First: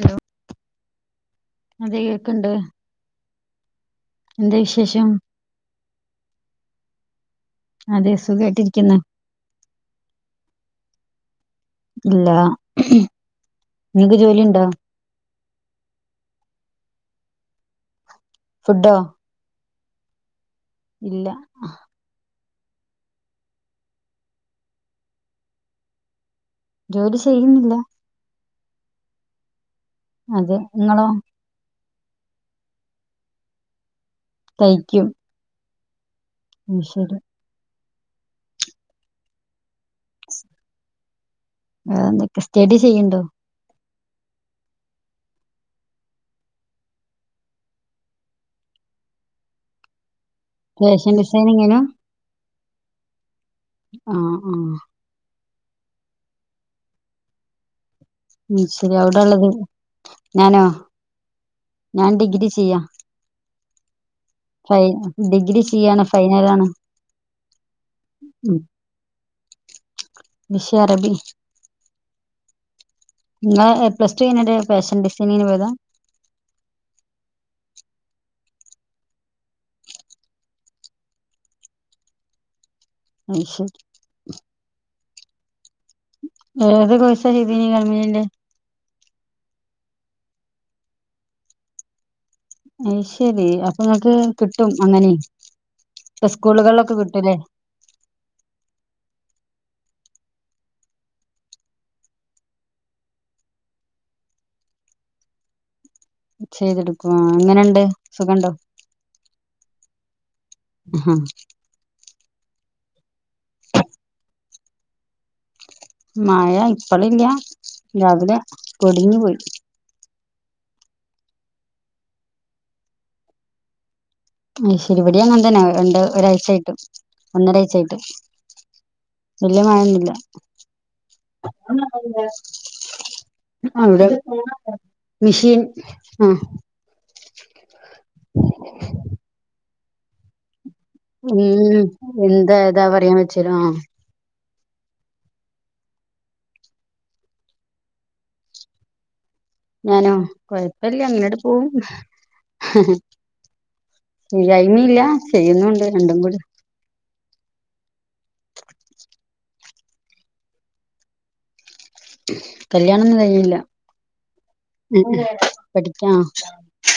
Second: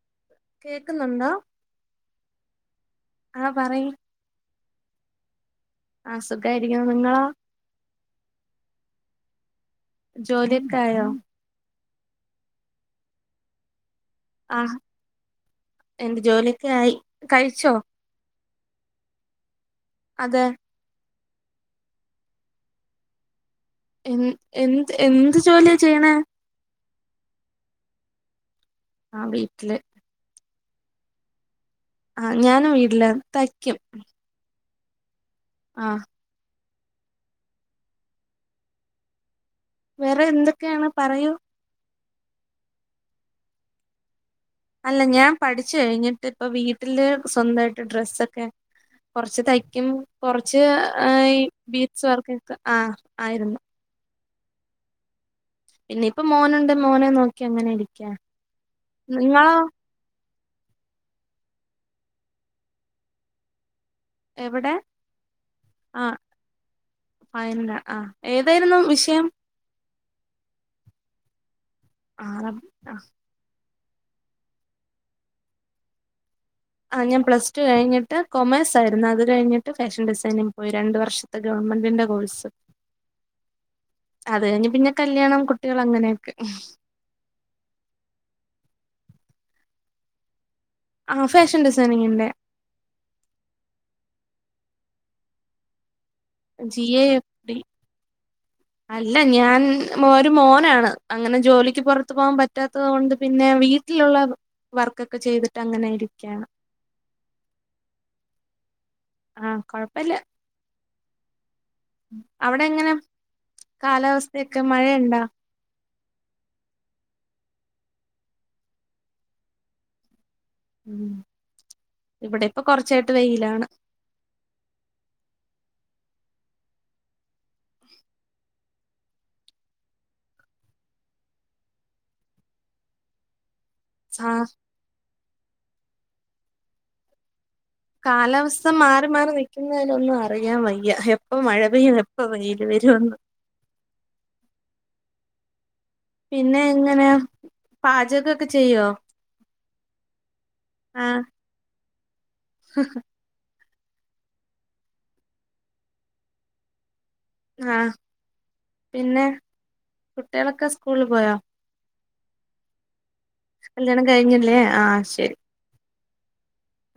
Hello കേക്കുന്നുണ്ടോ, അതെ കേക്ക്ണ്ട് ആഹ് പറയ് എന്ത വിശേഷം ആഹ് സുഖായിരിക്കുന്നു നിങ്ങളോ അതെ സുഖയിട്ടിരിക്കുന്നു ജോലിഒക്കായോ ഇല്ല. നിങ്ങക്ക് ജോലിണ്ടോ എന്ത്‌ ജോലിയൊക്കെ ആയി കഴിച്ചോ ഫുഡോ അതെ ഇല്ല എൻ എന്ത് എന്ത് ജോലിയാ ചെയ്യണേ ജോലി ചെയ്യുന്നില്ല ആ വീട്ടില് അതെ ങ്ങളോ ആഹ്‌ ഞാനും വീട്ലാ തയ്ക്കും തയ്ക്കും ആഹ് അഹ് ശരി വേറെ എന്തൊക്കെയാണ് പറയൂ വേറെന്തൊക്കെ സ്റ്റഡി ചെയ്യ്ണ്ടോ അല്ല ഞാൻ പഠിച്ച്കഴിഞ്ഞിട്ട്പ്പ വീട്ടില് സ്വന്തായിട്ട് ഡ്രസ്സൊക്കെ കൊറച്ച് തയ്ക്കും. കൊറച്ച് ഫാഷൻ ഈ ഡിസൈനിങ്ങിനോ ബീഡ്സ് വർക്കൊക്കെ ആ ആയിരുന്നു ആഹ് ആഹ് പിന്നെ ഇപ്പൊ മോനുണ്ട്. മോനെ നോക്കി അങ്ങനെ ഇരിക്കാ ഉം ശരി അവിടെള്ളത് നിങ്ങളോ ഞാനോ ഞാൻ ഡിഗ്രി ചെയ്യ എവിടെ ഫൈ ഡിഗ്രി ചെയ്യാണ് ആ ഫൈനലാണ് ഫൈനലാ, ആഹ്‌ ഏതായിരുന്നു വിഷയം വിഷയ അറബി അറബി ആഹ്‌ ങ്ങൾ എ പ്ലസ് ടു കഴിഞ്ട്ട് ഫാഷൻ ഡിസൈനിങ്ങിന് പോയതാ ആഹ്‌ ഞാൻ പ്ല ടു കഴിഞ്ഞിട്ട് കൊമേഴ്സായിരുന്നു. അത് കഴിഞ്ഞിട്ട് ഫാഷൻ ഡിസൈനിംഗങ് പോയി രണ്ട് വർഷ ത്തെ ഗവൺമെന്റിന്റെ കോഴ്സ് അയ്ശരി അത് കഴിഞ്ഞ് പിന്നെ കല്യാണം കു ഏത് കോഴ്സാ ചെയതിനെ ഗവൺമെന്റിന്റെ ആഹ്‌ ഫേഷൻ ഡിസൈനിങ്ങിന്റെ അയ് ശരി, അപ്പങ്ങക്ക് കിട്ടും അങ്ങനിം ജി എ എഫ് ഡി [inaudible] അല്ല, ഞാൻ ഒരു മോനാണ് അങ്ങനെ ജോലിക്ക് പൊറത്ത് പോകാൻ പറ്റാത്തത് കൊണ്ട് പിന്നെ വീ ട്ടിലുള്ള വർക്കൊക്കെ ചെയ്തിട്ട് അങ്ങനെരി ചെയ്തെടുക്കുആ, എങ്ങനെണ്ട് സുഖണ്ടോ ആഹ്‌ കൊഴപ്പല്ല ആഹ് അവിടെങ്ങനെ കാലാവസ്ഥയൊക്കെ മഴയുണ്ടാ മയ ഇപ്പളില്ല രാവിലെ പൊടിഞ്ഞു പോയി ഉം ഇവിടെ ഇപ്പൊ കൊറച്ചായിട്ട് വെയിലാണ് അഹ് ശരി വടി അങ്ങൻതന്നെ. രണ്ട് ഒരാഴ്ചായിട്ട്. ഒന്നരാഴ്ചായിട്ട് വല്യ മഴൊന്നുല്ല ഇവടെ സാ മിഷീൻ ആഹ് കാലാവസ്ഥ മാറി മാറി നിൽക്കുന്നതിലൊന്നും മാറി അറിയാൻ വയ്യ എപ്പ മഴ പെയ്യും എപ്പൊ വെയിൽ വരുംന്ന് അച്ചനോ പിന്നെ എങ്ങനെ പാചകൊക്കെ ചെയ്യോ ഞാനോ കൊഴപ്പില്ല ആഹ് അങ്ങനോട് പോകും ഇല്ലായ്മഇല്ല ചെയ്യുന്നുണ്ട് രണ്ടും കൂടെ ആഹ് പിന്നെ കുട്ടികളൊക്കെ സ്കൂളിൽ പോയോ കല്യാണം ഒന്നും കഴിഞ്ഞില്ല കല്യാണം കഴിഞ്ഞില്ലേ ആഹ് ശരി. പഠിക്കാം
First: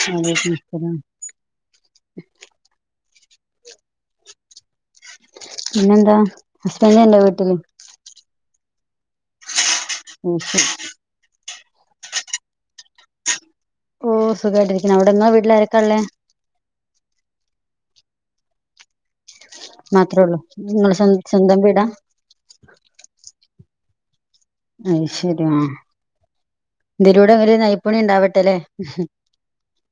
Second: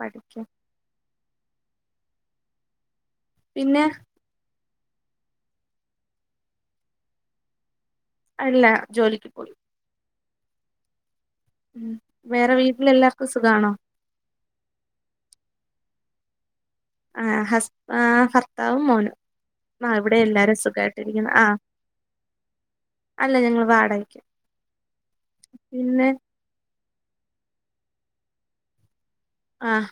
പഠിക്ക പിന്നെ പിന്നെന്താ ഹസ്ബെന്റ് ഉണ്ടോ വിട്ടില് അല്ല ജോലിക്ക് പോയി [unintelligible] ഉം വേറെ വീട്ടില് എല്ലാവർക്കും സുഖമാണോ ഓ സുഖമായിട്ടിരിക്കുണ് അവിടെങ്ങടെ വീട്ടില് ആരൊക്കാ ഉള്ളേ ആ ഹസ് ഭർത്താവും മോനും ആ ഇവിടെ മാത്രേ ഉള്ളൂ എല്ലാരും നിങ്ങള് സ്വ സുഖായിട്ടിരിക്കുന്നു ആഹ് സ്വന്തം വീടാ അല്ല ഞങ്ങൾ വാടകക്ക് അത് ശരിയാ എതിലൂടെങ്ങനെ നൈപ്പുണി ഉണ്ടാവട്ടെല്ലെ ആഹ്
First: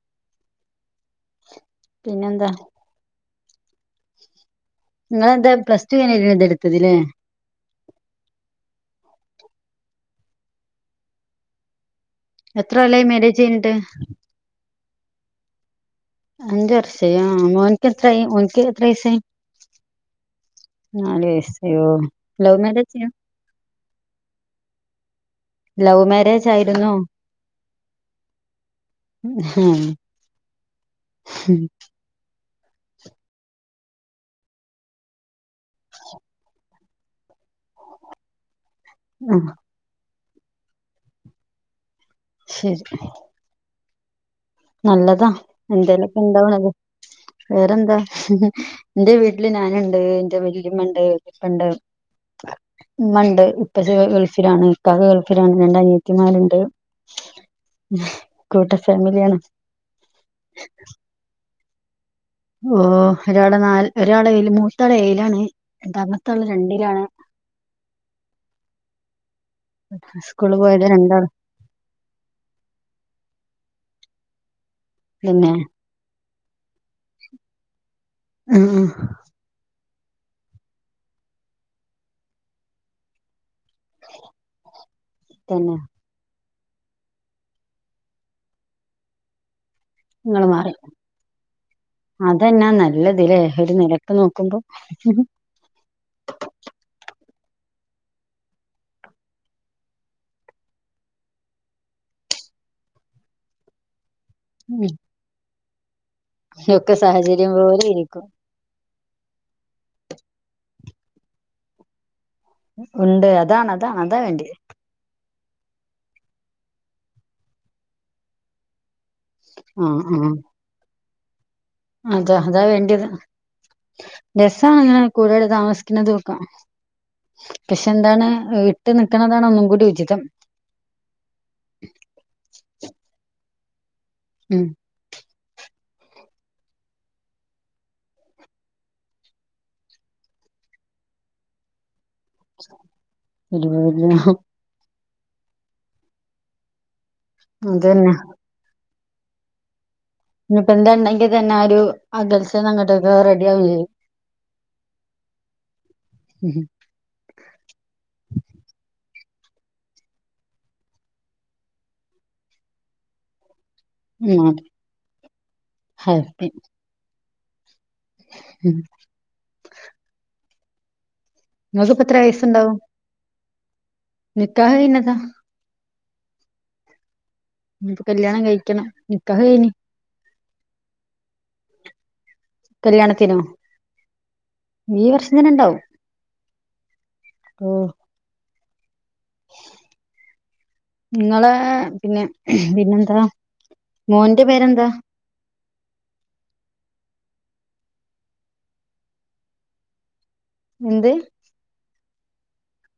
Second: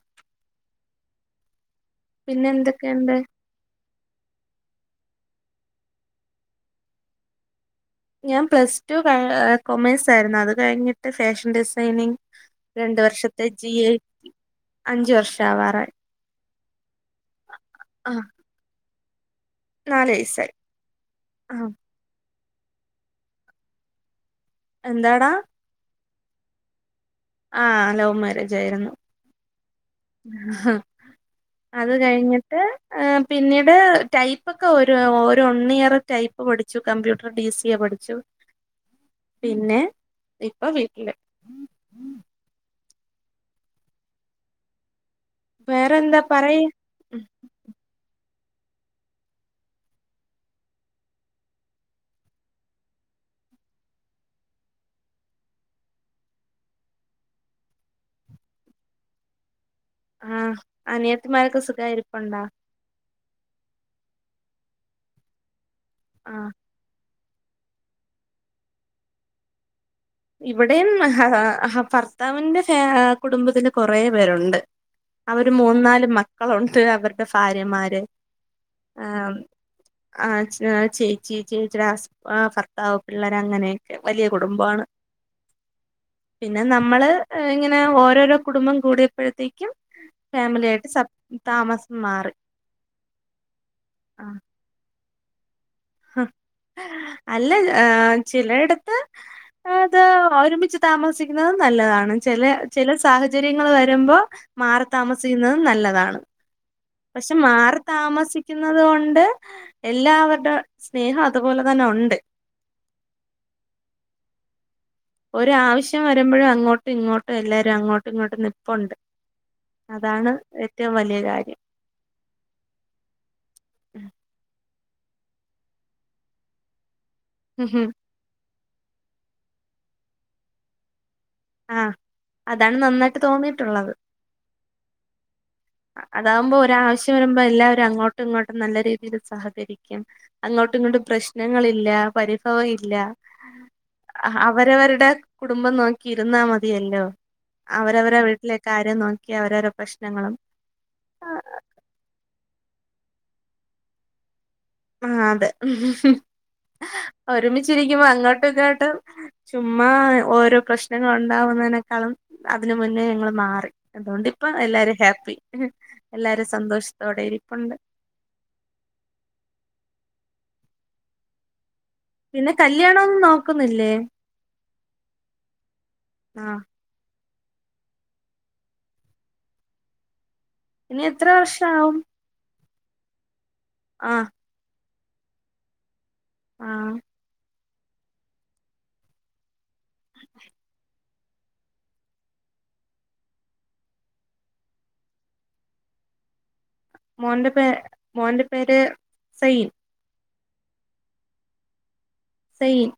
പിന്നെ പിന്നെന്താ എന്തൊക്കെയുണ്ട് നിങ്ങളെന്താ പ്ലസ് ടു കഴിഞ്ഞ ഇതെ എടുത്തതില്ലേ ഞാൻ പ്ലസ് ടു കൊമേഴസ് ആയിരുന്നു അത് കഴിഞ്ഞിട്ട് ഫാഷൻ ഡിസൈനിങ്. എത്ര രണ്ടു കൊല്ലായി മാരേജ് വർഷത്തെ കഴിഞ്ഞിട്ട് ജി ഐ അഞ്ചു വർഷ ആവാറായി അഞ്ച് വർഷ ആയി ഒനിക്ക് എത്രായി ആഹ് ഓനിക്ക് എത്ര വൈസായി നാല് വയസ്സായി നാല് ആഹ് വയസോ ലൗ മാരേജ് ആ എന്താടാ ലൗവ് മാരേജ് ആയിരുന്നോ ആഹ് ലൗവ് മാരേജ് ആയിരുന്നു ഹം ഹ അത് കഴിഞ്ഞിട്ട് പിന്നീട് ടൈപ്പ് ഒക്കെ ഒരു വൺ ഇയറ് ടൈപ്പ് പഠിച്ചു കമ്പ്യൂട്ടർ ഡി സി എ പഠിച്ചു ആ പിന്നെ ഇപ്പൊ വീട്ടില് ശരി നല്ലതാ എന്തേലൊക്കെ വേറെന്താ പറയ് ഇണ്ടാവണത് വേറെന്താ എന്റെ വീട്ടില് ഞാനുണ്ട് എറെ വല്ലയമ്മ ഉണ്ട് ഉപ്പ ഉണ്ട് ഉമ്മണ്ട് ഇപ്പ ഗൾഫിലാണ് ഇക്കക ഗൾഫിലാണ് രണ്ട് അനിയത്തിമാരുണ്ട് കൂട്ട ഫാമിലിആണ് ആഹ്അനിയത്തിമാരൊക്കെ സുഖാരിപ്പുണ്ടോ ഓ ഒരാള് നാല് ഒരാള ഏഴിലാണ് മൂന്നത്തെ ആള് ഏയിലാണ് രണ്ടാ മത്തെ ആൾ ആഹ് രണ്ടിലാണ് സ്കൂള് പോയത് ഇവിടെയും ഹ രണ്ടാള് ഹ ഫസ്റ്റ് അവന്റെ ഫാ കുടുംബത്തില് കൊറെ പേരുണ്ട് അവര് പിന്നെ മൂന്ന് നാല് മക്ക മക്കളുണ്ട് അവരുടെ ഭാര്യമാര് ഉം ഉം ആം ആഹ് ചേച്ചിചേച്ചിയുടെ ഹസ് ആ ഭർത്താവ് പിള്ളേര് അങ്ങനെയൊക്കെ വലിയ കുടുംബമാണ് തന്നെ പിന്നെ നമ്മള് ഇങ്ങനെ ഓരോരോ കുടുംബം കൂടിയപ്പോഴത്തേക്കും ങ്ങള് ഫാമിലി മാറി ആയിട്ട് സ താമസം മാറി അതെന്നാ നല്ലത് ലേ ഒര് നിലക്ക് ആ നോക്കുമ്പൊ ഹും ഹും. അല്ല ചിലയിടത്ത്. അത് ഒരുമിച്ച് താമസിക്ക്ന്നത് നല്ലതാണ് ചെലെ ചെലെ സാഹചര്യങ്ങള് വര്മ്പൊ മാറി താമസിക്ക്ന്ന നല്ലതാണ് ഒക്കെ പഷെ സാഹചര്യം മാറി പോലെ ഇരിക്കും താമസി കുന്നത് കൊണ്ട് എല്ലാവര്ടെ സ്നേഹം അതുപോല തന്നൊണ്ട്. ഉണ്ട് അതാണ് അതാണ് അതാ വേണ്ട്യെ ഒരാവശ്യം വരുമ്പഴും അങ്ങോട്ടും ഇങ്ങോട്ടും എല്ലാരും അങ്ങോട്ടുങ്ങോട്ടും നിപ്പൊണ്ട് ആഹ് അതാണ് ഏറ്റോം വല്ല്യെ കാര്യം അതെ അതാ വേണ്ട്യെത് രസാണ് [unintelligible] കൂടുതല് താമസിക്ക്ണതുക്ക പഷെന്താണ് വീട്ട് നിക്ക്ണതാണ് ഒന്നുങ്കൂടി ഉചിതം ആഹ് അതാണ് നന്നായിട്ട് തോന്നീട്ടുള്ളത് ഉം അതാമ്പോ ഒരാവശ്യം വര്മ്പോ എല്ലാരും അങ്ങോട്ടുങ്ങോട്ടും നല്ല രീതീല് സഹകരിക്കും അങ്ങോട്ടുങ്ങോട്ടും പ്രശ്നങ്ങളില്ല പരിഭവ ഇല്ല ഇല്ല അവ് വരവര്ടെ കുടുംബം നോക്കി ഇരുന്നാ മതിയല്ലോ അതന്നെ അവരവരെ വീട്ലേ കാര്യം നോക്കി അവരവര പ്രശ്നങ്ങളും ഇനിപ്പ എന്തേണ്ടെങ്കി തന്നെ ആഹ് ഒരു അകൽച്ചേന്നങ്ങട്ടക്ക റെഡിയാവേ ആഹ് അതെ ഒരുമിച്ചിരികുമ്പൊ അങ്ങോട്ടിങ്ങോട്ടും ചുമ്മാ ഓരോ പ്രശ്നങ്ങള് ഉണ്ടാവുന്നേനെക്കാളും അതിന് മുന്നേ ഞങ്ങള് മാറി ഉം, അതോണ്ടിപ്പ അത് എല്ലാരും ഹാപ്പി എല്ലാരും ഹാപ്പി സന്തോഷ്ത്തോടെ ഇരിപ്പൊണ്ട് ഉം നിങ്ങക്കിപ്പെ പിന്നെ കല്യാണൊന്നോക്കുന്നില്ലേ നിക്കാഹൈന്നതാ ആഹ് ഇഞ്ഞിപ്പ കല്യാണം കൈക്കണം നിക്കാഹൈന് ഇനി എത്ര വർഷാവും കല്യാണത്തിനോ ആഹ് ഈ വർഷം തനെണ്ടാവും ആഹ് ഓഹ് [unintelligible] നിങ്ങളെ പിന്നെ പിന്നെന്താ മോന്റെ പേരെന്താ മോന്റെ പേ മോന്റെ പേര് സെയിൻ എന്ത് സെയിൻ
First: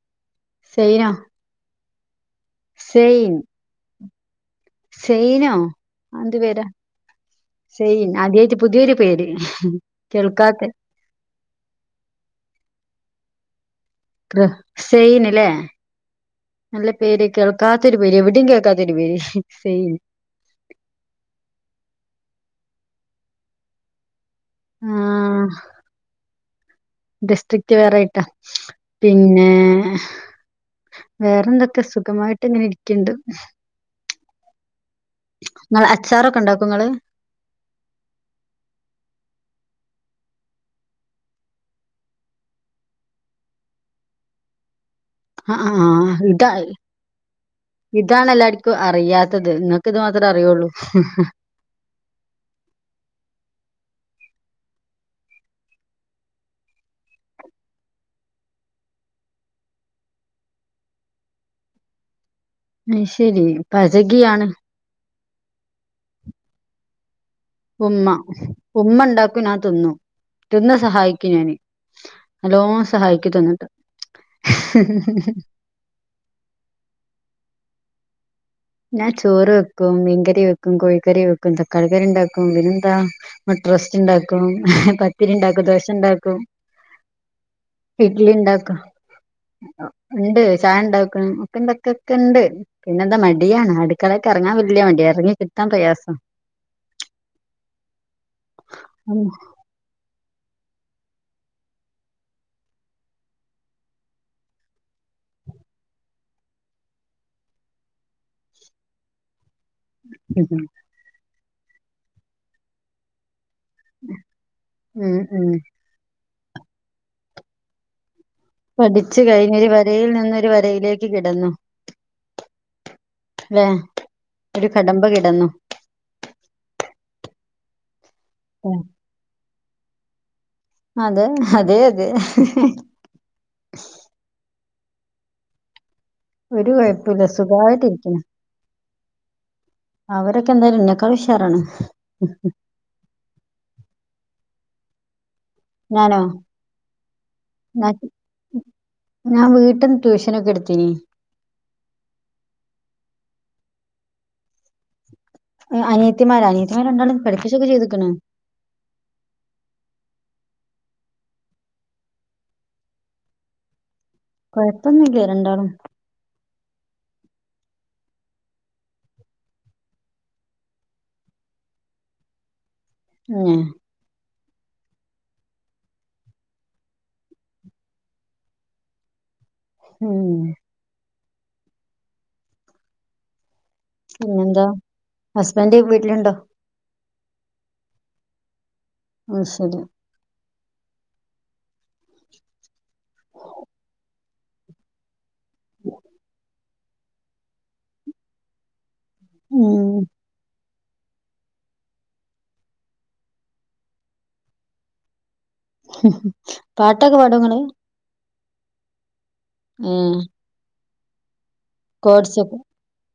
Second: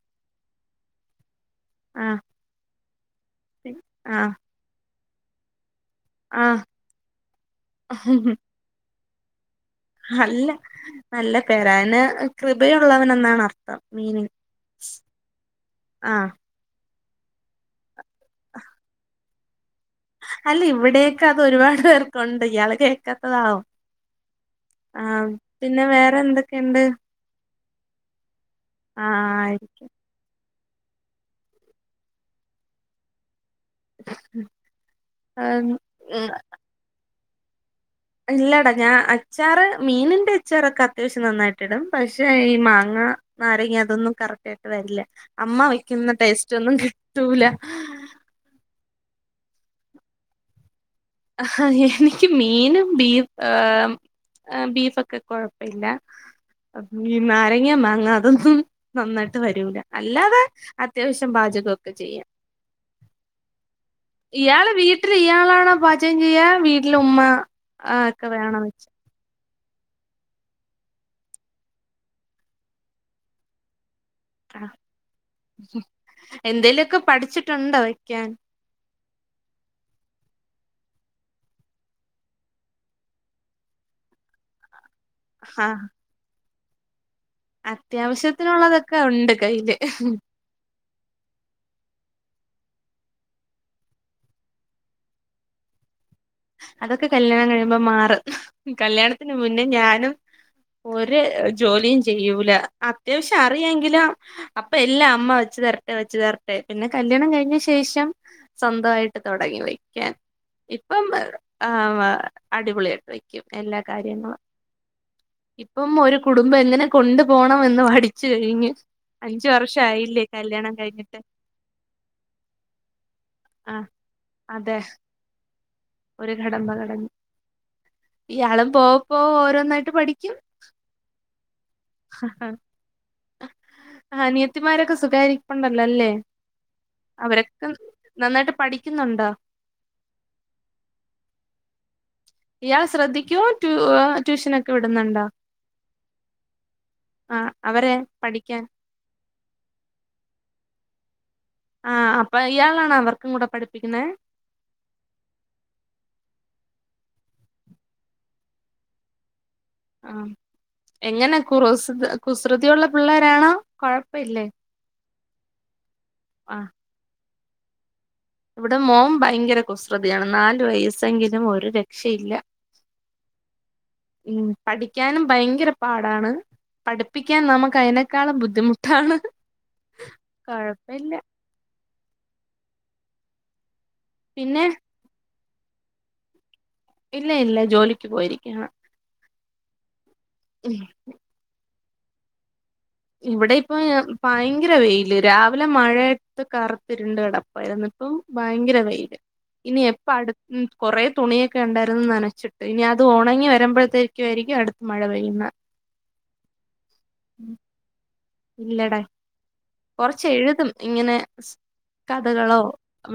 സെയോ ആഹ് സെയിൻ ആഹ് സെയിനോ അയെന്ത്‌ ആഹ് പേരാ സെയിൻ അദ്യേറ്റ് പുത്യൊരു പേര് അല്ല കേൾക്കാത്ത നല്ല പേര അന് കൃപയുള്ളവനെന്നാണർത്ഥം കൃ സെയിന് ലേ ആഹ് നല്ല പേര് കേൾക്കാത്തൊരു പേര് എവ്ടെം കേക്കാത്തൊരു പേര് സെയിൻ അല്ല ഇവ്ടെക്ക അത് ഒരുപാട് പേർക്കൊണ്ട് ഇയാള് കേക്കാത്തതാവും ആഹ് പിന്നെ വേറെന്തൊക്കെണ്ട് ഡിസ്ട്രിക്റ്റ് വേറേയിട്ടാ പിന്നേ ആയിരിക്കും വേറെന്തൊക്കെ സുഖമായിട്ട്ങ്ങനെ ഇരിക്ക്ണ്ട് ഉം ആഹ് ങ്ങള് അച്ചാറൊക്കെണ്ടാക്കൊങ്ങള് ഇല്ലടാ ഞാ അച്ചാറ് മീനിന്റെ അച്ചാറൊക്കെ അത്യാവശ്യം നന്നായിട്ടിടും പക്ഷെ ഈ മാങ്ങ നാരങ്ങ്യതൊന്നും കറക്റ്റായിട്ട് വരില്ല, അമ്മ ആഹ് ആഹ് വെയ്ക്കുന്ന ആഹ് ഇതാ ടേസ്റ്റൊന്നും കിട്ടൂല. ഇതാണ് എല്ലാര്ക്കും അറിയാത്തത്. ങ്ങക്ക് ഇത് മാത്രേ അറിയോള്ളൂ ഹ ഹ. ഹ ഹ എനിക്ക് മീനും ബീ ഏഹ് ആഹ് ബീഫൊക്കെ കൊഴപ്പഇല്ല. ഈ നാരങ്ങാ മാങ്ങ അതൊന്നും നന്നായിട്ട് വരൂല, അല്ലാതെ അത്യാവശ്യം പാചകൊക്കെ ചെയ്യാം. അയ്ശെരി. പാചഗീ ഇയാള് വീട്ടില് ഇയാളാണോ പാചകം ചെയ്യാ വീട്ടില് ഉമ്മ ആഹ് ഉമ്മ ഒക്കെ വേണോ ഉമ്മണ്ടാ ഞാ തിന്നു. തിന്ന് സഹായിക്കും ഞാന് നല്ലോം സഹായിക്കും തിന്ന്ട്ട്. ഹ് ഹ് ഹ് ഹ്. എന്തേലൊക്കെ പഠിച്ചിട്ടൊണ്ടോ വെക്ക്യാൻ? ഞാൻ ചോറ് വെക്കും, മീൻകറി വെക്കും, കോഴിക്കറി വെക്കും, തക്കാളിക്കറിണ്ടാക്കും പിന്നെന്താ... മുട്ട റോസ്റ്റ്ണ്ടാക്കും പത്തിരിണ്ടാക്കും ആഹ് ദോശണ്ടാക്കും. ഇഡ്ലിണ്ടാക്കും, അത്യാവശ്യത്തിനുള്ളതൊക്കെ ഉണ്ട് കയ്യില് ഇണ്ട് ചായണ്ടാക്കും. പ്പെന്തക്കൊക്കെണ്ട് പിന്നെന്താ മടിയാണ് അടുക്കളേക്കെറങ്ങാൻ വല്ല്യ മട്യാ എറങ്ങി കിട്ടാൻ പ്രയാസാ. അതൊക്കെ കല്യാണം കഴിയുമ്പോ മാറും, ഉം കല്യാണത്തിന് മുന്നേ ഞാനും ഒര് ജോലിയും ചെയ്യൂല, അത്യാവശ്യം അറിയാങ്കിലും അപ്പ എല്ലാ അമ്മ വച്ചു തരട്ടെ വച്ചു തരട്ടെ പിന്നെ കല്യാണം കഴിഞ്ഞ ശേഷം സ്വന്തവായിട്ട് തൊടങ്ങി വെയ് ഉം ഹം. ഇപ്പം ആവാ അടിപൊളിയാട്ട് വെയ്ക്കും എല്ലാ കാര്യങ്ങളും. ഉം ഉം. ഇപ്പം ഒരു കുടുംബം എങ്ങനെ കൊണ്ടു പോണമെന്ന് പഠിച്ചു കഴിഞ്ഞു. പഠിച്ചു കഴിഞ്ഞൊരു വരയിൽ നിന്നൊരു വരയിലേക്ക് കഴിഞ്ഞിട്ട് കിടന്നു. ലേ ആഹ് ഒരു അതെ കടമ്പ കിടന്നു. ഒരു കടമ്പ കടന്ന്, ഇയാളും ഉം. പോകപ്പോകെ ഓരോന്നായിട്ട് പഠിക്കും. അതെ, അതെയതെ. അനിയത്തിമാരൊക്കെ സുഖായിരിപ്പൊണ്ടല്ലോ അല്ലേ. ഒരു കുഴപ്പമില്ല അവരൊക്കെ സുഖമായിട്ടിരിക്കുന്നു നന്നായിട്ട് പഠിക്കുന്നൊണ്ടോ? അവരൊക്കെന്തായാലും ഇന്നേക്കാളുഷാറാണ്. ഇയാള് ശ്രദ്ധിക്കുവോ ടൂ ട്യൂഷനൊക്കെ വിടുന്ന്ണ്ടോ? ഞാനോ ആഹ് അവരെ പഠിക്കാൻ ഞാ വീട്ട്ന്ന് ട്യൂഷനൊക്കെ എടുത്തീനി. ആഹ് അപ്പൊ ഇയാളണോ അവർക്കും കൂടെ പഠിപ്പിക്കുന്നേ? അനിയത്തിമാരോ അനിയത്തിമാരെ രണ്ടാളേം പഠിപ്പിച്ചൊക്കെ ചെയ്ത്ക്ക്ണ്. ആഹ്‌ എങ്ങനെ കുറൂസ് കുസൃതിയുള്ള പിള്ളേരാണോ? കൊഴപ്പ ഇല്ലേ, കൊഴപ്പൊന്നുല്ല രണ്ടാളും ആഹ്. ഇവിടെ മോം ഭയങ്കര കുസൃതിയാണ് നാലു വയസ്സെങ്കിലും ഒരു രക്ഷയില്ല. ഏഹ്. ഉം പഠിക്കാനും ഭയങ്കര പാടാണ്. പഠിപ്പിക്കാൻ നമുക്ക് അയിനേക്കാളും ബുദ്ധിമുട്ടാണ്. ഉം. കൊഴപ്പവില്ല. പിന്നെ പിന്നെന്താ ഹസ്ബെൻഡ് വീട്ട്ല്ണ്ടോ? ഇല്ല ഇല്ല ജോലിക്ക് പോയിരിക്ക്യാണ് അത് ശെരി ഉം ഇവിടെ ഇപ്പൊ ഭയങ്കര വെെല് രാവിലെ മഴയത്ത് കറ് ത്ത് ഇരുണ്ട് കെടപ്പായിര്ന്ന് ഇപ്പം ഭയങ്കര വെെല് ഇനി ഉം എപ്പ അട് ഉം കൊറേ തുണിയെക്കെ ഇണ്ടായ്ര്ന്നത് നനച്ചിട്ട് ഇനി അത് ഒണങ്ങി വരമ്പഴ്ത്തേക്കും ആയിരിക്കും അട്ത്ത മഴ പെയ്യുന്നത് ഉംഹ് പാട്ടൊക്കെ പാടാെ ഇങ്ങള് ഇല്ലടാ ഏ കൊറച്ച് എഴ്തും ഇങ്ങനെ കോഡ്സൊക്കെ കഥകളോ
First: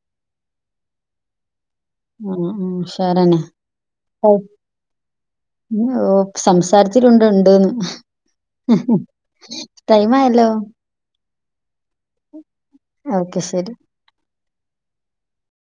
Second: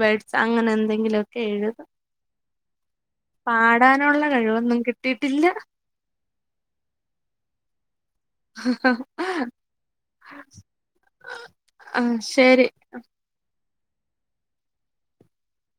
വേഡ്സ് അങ്ങനെ എന്തെങ്കിലു ഒക്കെ എഴ്തും ഉം ഉം ഉഷാറന്നെ പാടാനുള്ള കഴിവൊന്നും കിട്ടീട്ടില്ല ഓഹ് സംസാരത്തിലുണ്ട് ഇണ്ട്ന്ന് ഉം ഉം ടൈമായല്ലോ ആ ശരി ഓക്കെ ശെരി